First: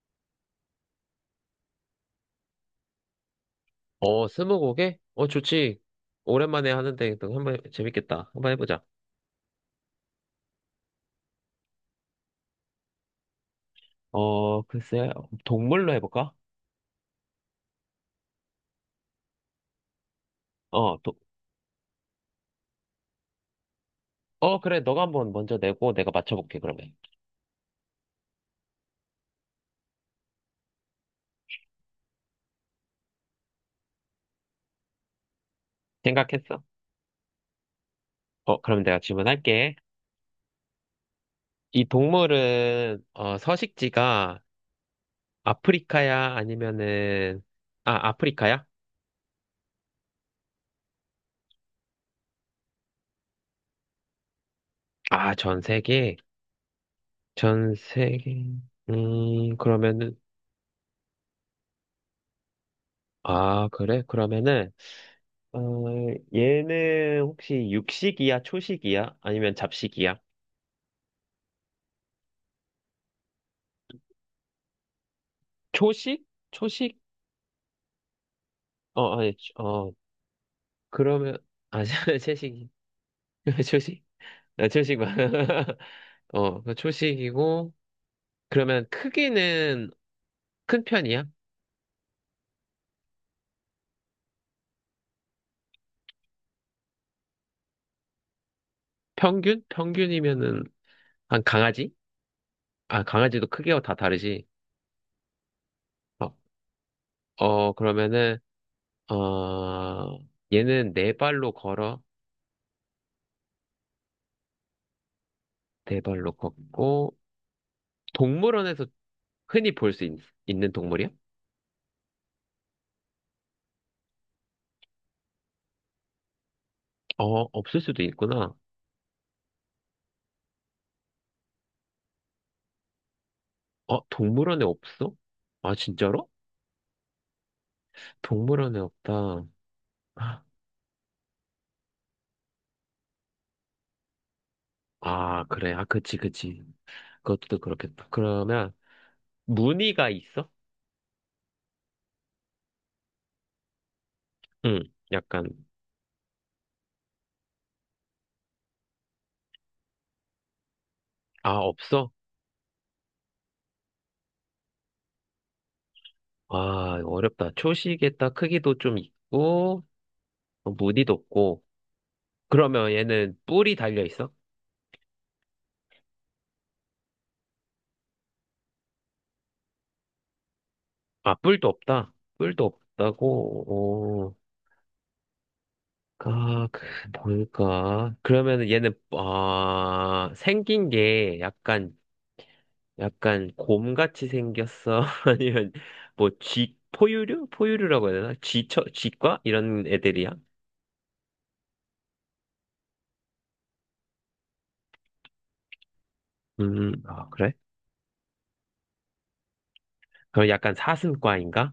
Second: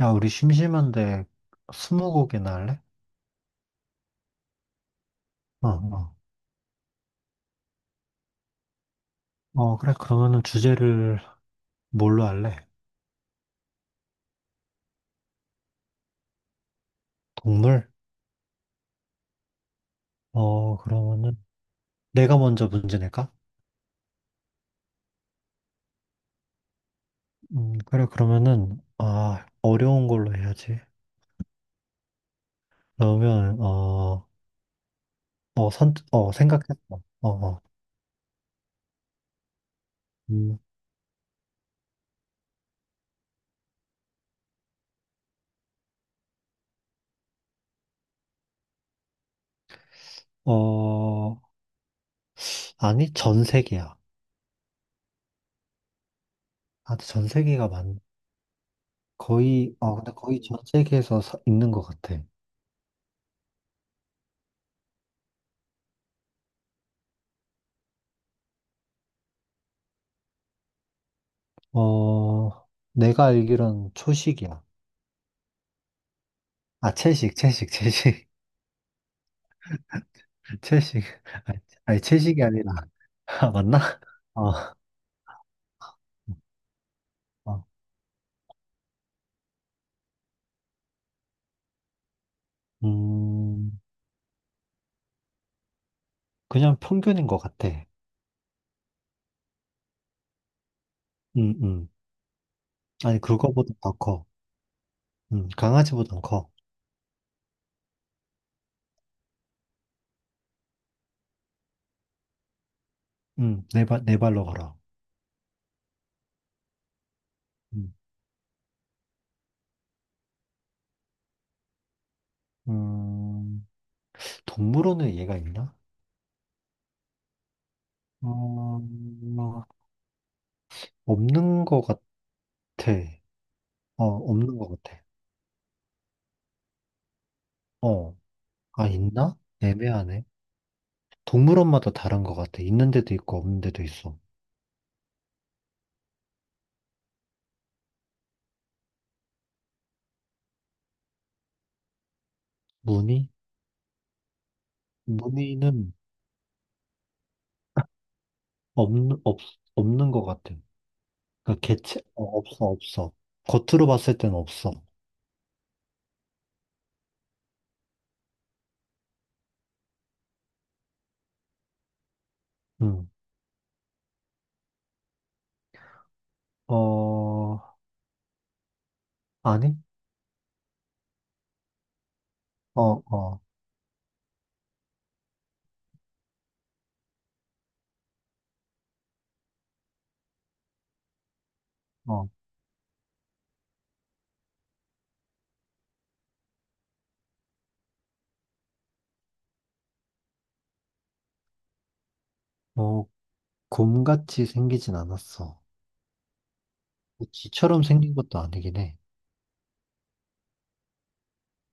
야, 우리 심심한데 스무고개나 할래? 스무고개? 어, 좋지. 어. 오랜만에 하는데 또 재밌겠다. 한번 해보자. 어, 그래. 그러면은 주제를 뭘로 할래? 어, 글쎄, 동물로 해볼까? 동물? 어, 도, 그러면은 내가 먼저 문제 낼까? 어, 그래. 너가 한번 먼저 내고 내가 맞춰볼게, 그러면. 그래. 그러면은 어려운 걸로 해야지. 그러면 생각했어? 생각했어. 어, 어. 그럼 내가 질문할게. 음, 이 동물은, 서식지가 아프리카야? 아, 아프리카야? 어, 아니, 전 세계야. 아, 전 세계? 아, 전 세계가 전 세계. 거의, 근데 그러면은, 거의 전 세계에서 있는 것 같아. 아, 그래? 그러면은, 어, 얘는 혹시 육식이야, 초식이야? 아니면 잡식이야? 어, 내가 알기론 초식이야. 초식? 초식? 채식, 어, 아니, 어, 채식. 그러면, 아니, 아, 아니, 채식이 채식이. 아니라. 아, 맞나? 초식? 어, 초식 만 어. 초식이고, 그러면 크기는 큰 편이야? 음, 그냥 평균인 것 같아. 평균? 평균이면은, 한 음, 음. 강아지? 아, 아니, 강아지도 그거보다 크기가 더 다 커. 다르지. 강아지보단 어, 커. 그러면은, 어, 얘는 네 발로 걸어, 네 발로 걸어. 네 발로 걷고, 음, 동물원에서 흔히 볼 수 있는 동물이야? 음, 동물원에 얘가 있나? 어, 없을 수도 있구나. 어, 없는 것 같아. 어, 없는 동물원에 것 같아. 없어? 아, 진짜로? 어, 동물원에 아, 있나? 없다. 애매하네. 동물원마다 다른 것 같아. 있는 데도 있고, 없는 데도 있어. 아, 그래. 아, 그치, 그치. 그것도 그렇겠다. 그러면, 무늬가 있어? 무늬? 응, 약간. 문의는 없는, 없, 없는 것 같아. 아, 그러니까 없어? 없어. 겉으로 봤을 땐 없어. 아, 이거 어렵다. 초식에 딱 크기도 좀 있고, 무늬도 없고. 그러면 응. 얘는 뿔이 달려 있어? 어, 아니? 아, 뿔도 없다. 뿔도 어, 어, 없다고, 어, 아, 그, 뭘까? 그러면 얘는, 생긴 게 약간, 어. 약간 곰같이 생겼어? 아니면 포유류? 포유류라고 해야 되나? 쥐과? 이런 애들이야? 어, 곰같이 생기진 않았어. 뭐 아, 그래? 쥐처럼 생긴 것도 아니긴 해. 그럼 약간 사슴과인가?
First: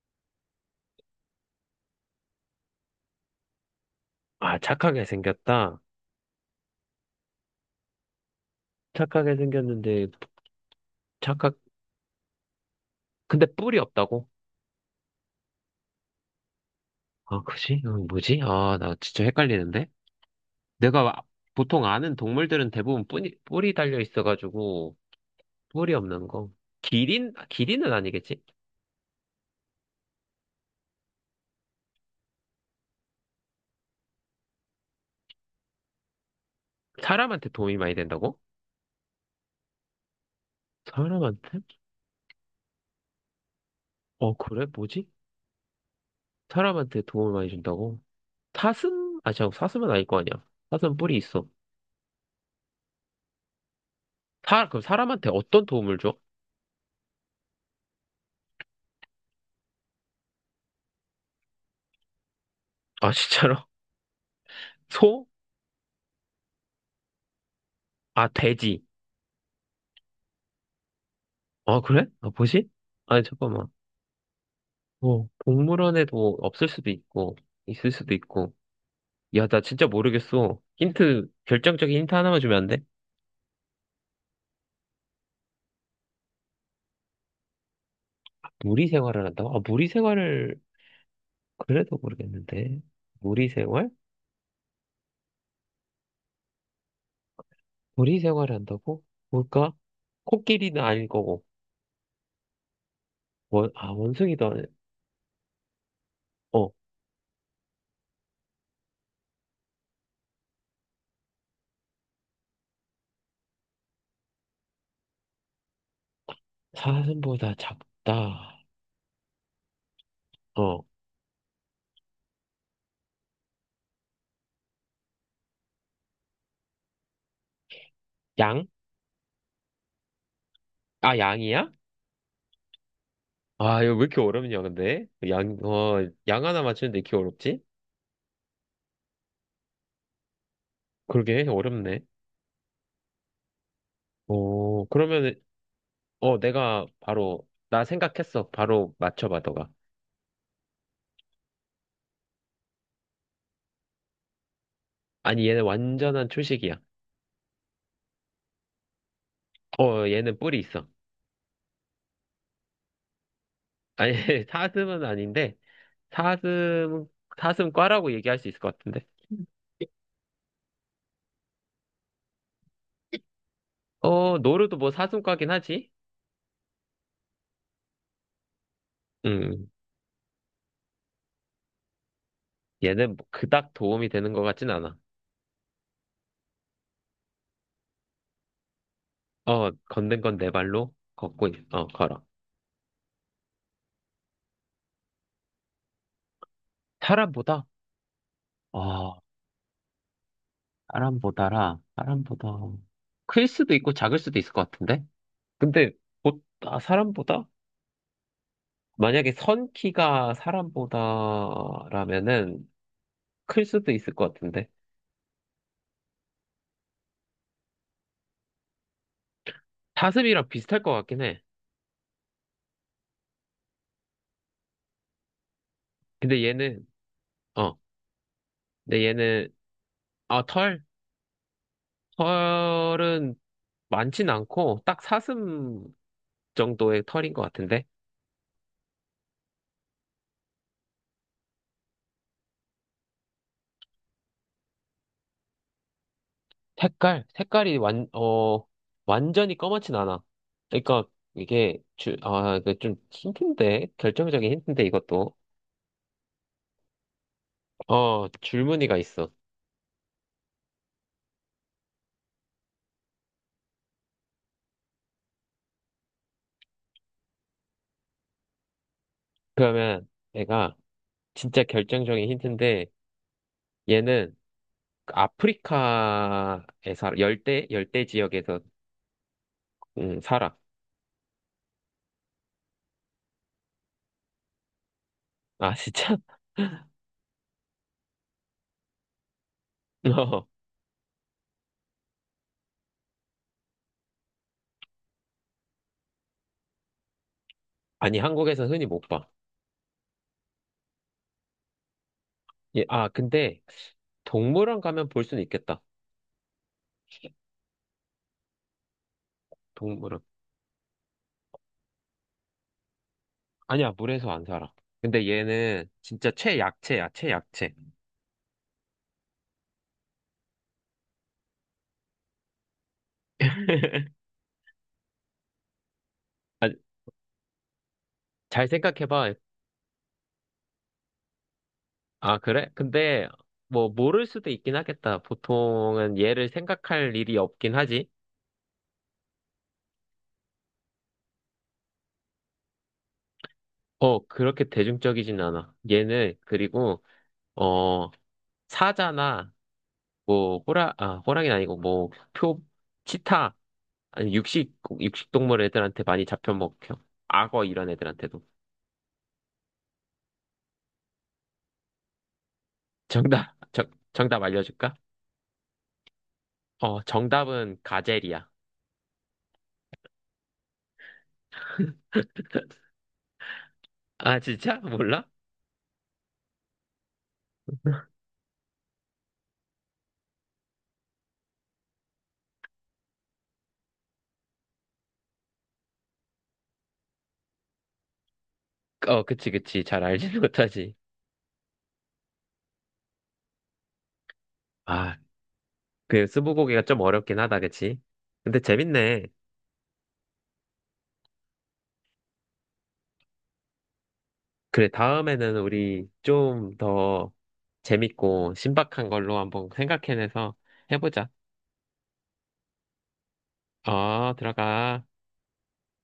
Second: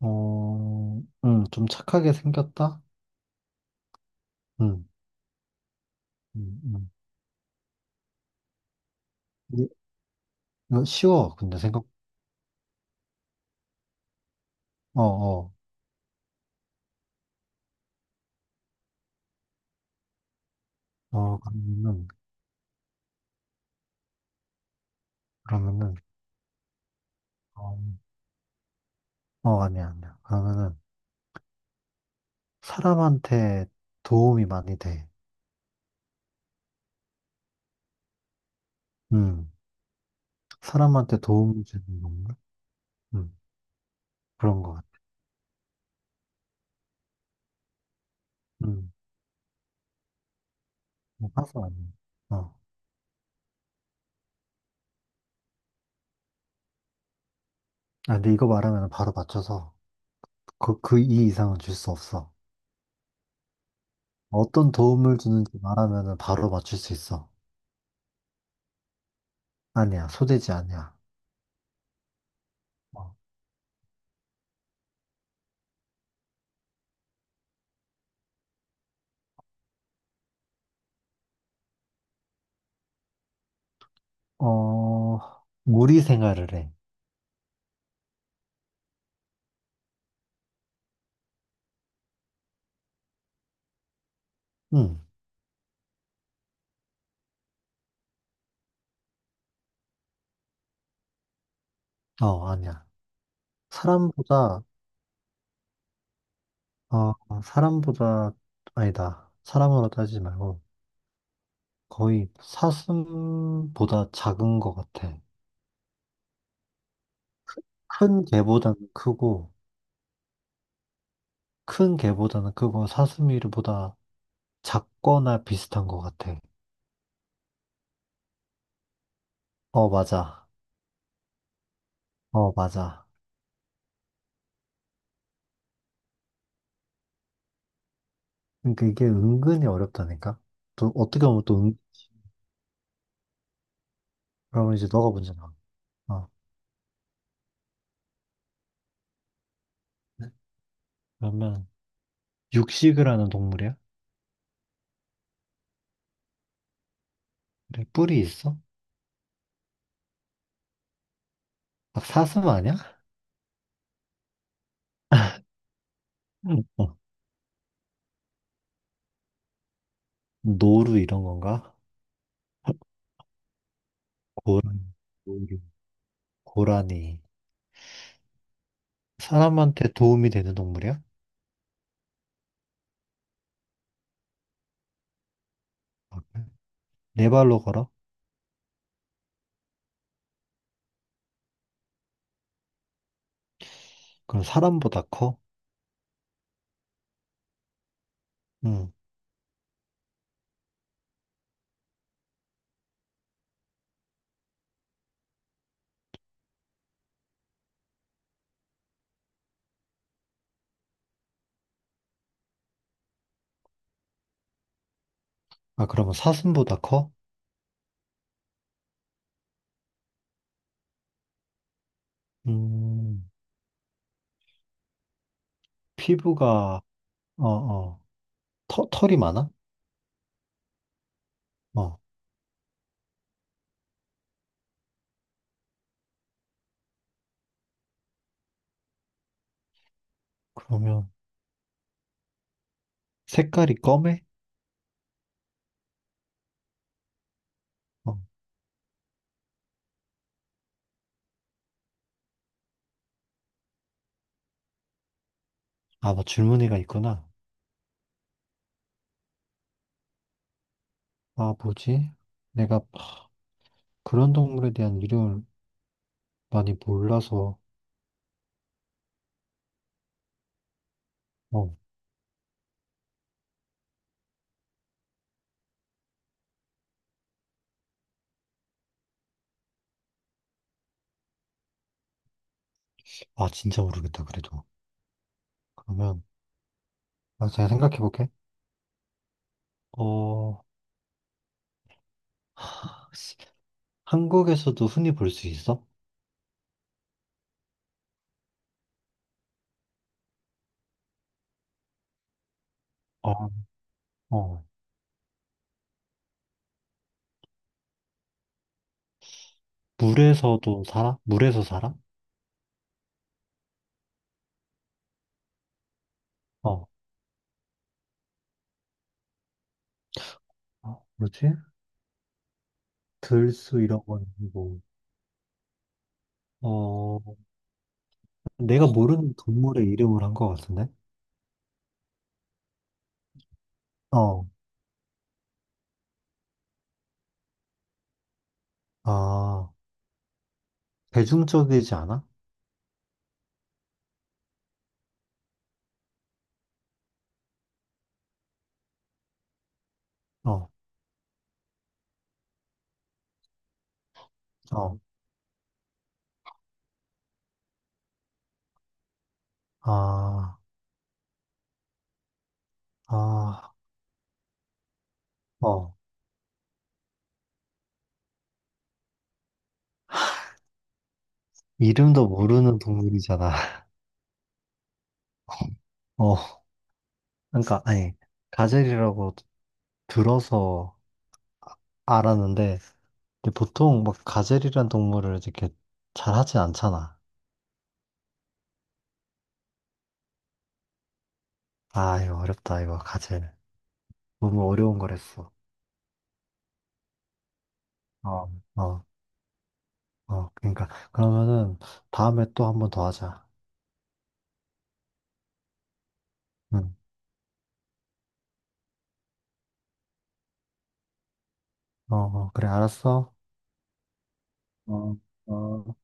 어, 응, 좀 착하게 생겼다? 아, 응, 착하게 생겼다. 응, 응. 착하게 이게 생겼는데, 이거 쉬워, 착각, 근데 생각, 근데 뿔이 없다고? 어, 어, 아, 그지? 어, 뭐지? 아, 나 진짜 헷갈리는데? 내가 아- 어, 보통 아는 동물들은 대부분 뿔이 달려 있어가지고, 뿔이 그러면은, 없는 거. 기린? 아, 어, 기린은 아니겠지? 어, 아니야, 아니야. 그러면은 사람한테 도움이 많이 돼. 사람한테 도움이 많이 된다고? 응. 사람한테 사람한테? 도움 주는 건가? 음, 어, 그런 그래? 것 같아. 뭐지? 사람한테 도움을 많이 준다고? 음, 사슴? 아, 잠깐, 사슴은 아닐 거 아니야. 사슴 뿔이 뭐 있어. 파서 아니야. 어. 그럼 사람한테 어떤 도움을 줘? 아, 근데 이거 말하면 바로 맞춰서 그, 그 이 이상은 줄 수 없어. 아, 진짜로? 어떤 도움을 소? 주는지 말하면 바로 맞출 수 있어. 아, 돼지. 아니야, 소재지 아니야. 아, 그래? 아, 뭐지? 어, 아니, 잠깐만. 동물원에도 없을 수도 있고, 있을 수도 있고. 야, 나 진짜 모르겠어. 힌트, 결정적인 힌트 하나만 주면 안 돼? 어, 무리 생활을 해. 무리 생활을 한다고? 아, 무리 생활을, 그래도 모르겠는데. 무리 생활? 응, 무리 생활을 한다고? 뭘까? 코끼리는 아닐 거고, 어, 아니야. 원숭이도 아니, 사람보다, 어. 어, 사람보다, 아니다. 사람으로 따지지 말고 거의 사슴보다 작은 것 같아. 사슴보다 큰 작다. 개보다는 크고, 어, 큰 개보다는 그거 사슴이보다 작거나 비슷한 것 같아. 양? 어, 맞아. 아, 양이야? 어, 맞아. 아, 이거 왜 이렇게 어렵냐, 근데? 양 하나 맞추는데 이렇게 어렵지? 그러니까 이게 은근히 어렵다니까? 또 어떻게 보면 그러게, 어렵네. 그러면 이제 너가 문제 그러면, 나. 어. 내가 나 생각했어. 바로 맞춰봐, 너가. 그러면 육식을 하는 동물이야? 아니, 얘는 완전한 초식이야. 그래, 뿔이 있어? 어, 얘는 뿔이 있어. 막 사슴 아니야? 아니, 사슴은 아닌데, 응. 어. 사슴, 사슴과라고 얘기할 수 있을 것 같은데. 노루 이런 건가? 어, 노루도 고라니, 뭐 사슴과긴 노루. 하지? 고라니. 음, 사람한테 도움이 되는 동물이야? 얘는 뭐 그닥 도움이 되는 것 같진 않아. 아, 그래? 네 발로 걸어? 어, 걷는 건 내 발로 걸어. 그럼 사람보다 커? 사람보다? 응. 어, 사람보다. 클 수도 있고 작을 수도 있을 것 같은데? 근데, 아, 사람보다? 만약에 선 키가 사람보다라면은 클 수도 있을 것 같은데? 아, 그러면 사슴보다 커? 사슴이랑 비슷할 것 같긴 해. 음. 근데 피부가, 얘는, 어, 어, 어, 근데 털이 얘는, 많아? 아, 털? 어, 털은 많진 않고, 딱 사슴 정도의 털인 것 같은데? 그러면 색깔이 검해? 색깔? 어, 완전히 검맣진 않아. 그러니까 아, 이거 좀 힌트인데? 결정적인 힌트인데 이것도. 아, 뭐 줄무늬가 있구나. 어, 줄무늬가 있어. 아, 뭐지? 내가 그런 동물에 대한 이름을 많이 몰라서, 그러면 얘가 진짜 어, 결정적인 힌트인데 얘는 그 아프리카에 살아. 열대 지역에서 살아. 아, 진짜 모르겠다, 그래도. 아, 진짜? 그러면, 아, 제가 생각해 볼게. 어, 어, 하, 씨, 한국에서도 흔히 볼 수 있어? 아니, 한국에서 흔히 못 봐. 어, 근데 어, 동물원 가면 볼 수는 있겠다. 동물원. 물에서도 살아? 물에서 살아? 아니야, 물에서 안 살아. 근데 얘는 진짜 어, 최약체야, 최약체. 어, 뭐지? 들수 이런 건 아니고, 아, 어, 잘 내가 모르는 생각해봐. 동물의 이름을 한 것 같은데? 아, 그래? 근데 뭐 모를 어, 수도 있긴 하겠다. 보통은 얘를 생각할 일이 없긴 하지. 아, 대중적이지 않아? 어, 그렇게 대중적이진 않아. 얘는 그리고 어 사자나 어, 호랑이는 아니고 뭐표 치타 아니 육식 어, 육식 동물 애들한테 많이 잡혀 먹혀. 악어 이런 애들한테도. 아, 아, 정답 알려줄까? 어, 어, 정답은 가젤이야. 이름도 모르는 동물이잖아. 아, 진짜? 몰라? 어, 그러니까, 아니, 가젤이라고 들어서 알았는데, 근데 보통 막 가젤이란 동물을 이렇게 잘 하진 않잖아. 어, 그치, 그치. 잘 알지는 못하지. 아, 이거 어렵다, 이거, 가젤. 너무 어려운 걸 아, 했어. 그 스무고개가 좀 어렵긴 하다, 그치? 어, 근데 어, 재밌네. 어, 그러니까, 그러면은 다음에 또 한번 더 하자. 그래, 다음에는 우리 좀 응, 더 재밌고 신박한 걸로 한번 생각해내서 해보자. 어, 어, 그래, 알았어. 어, 들어가. 어, 어.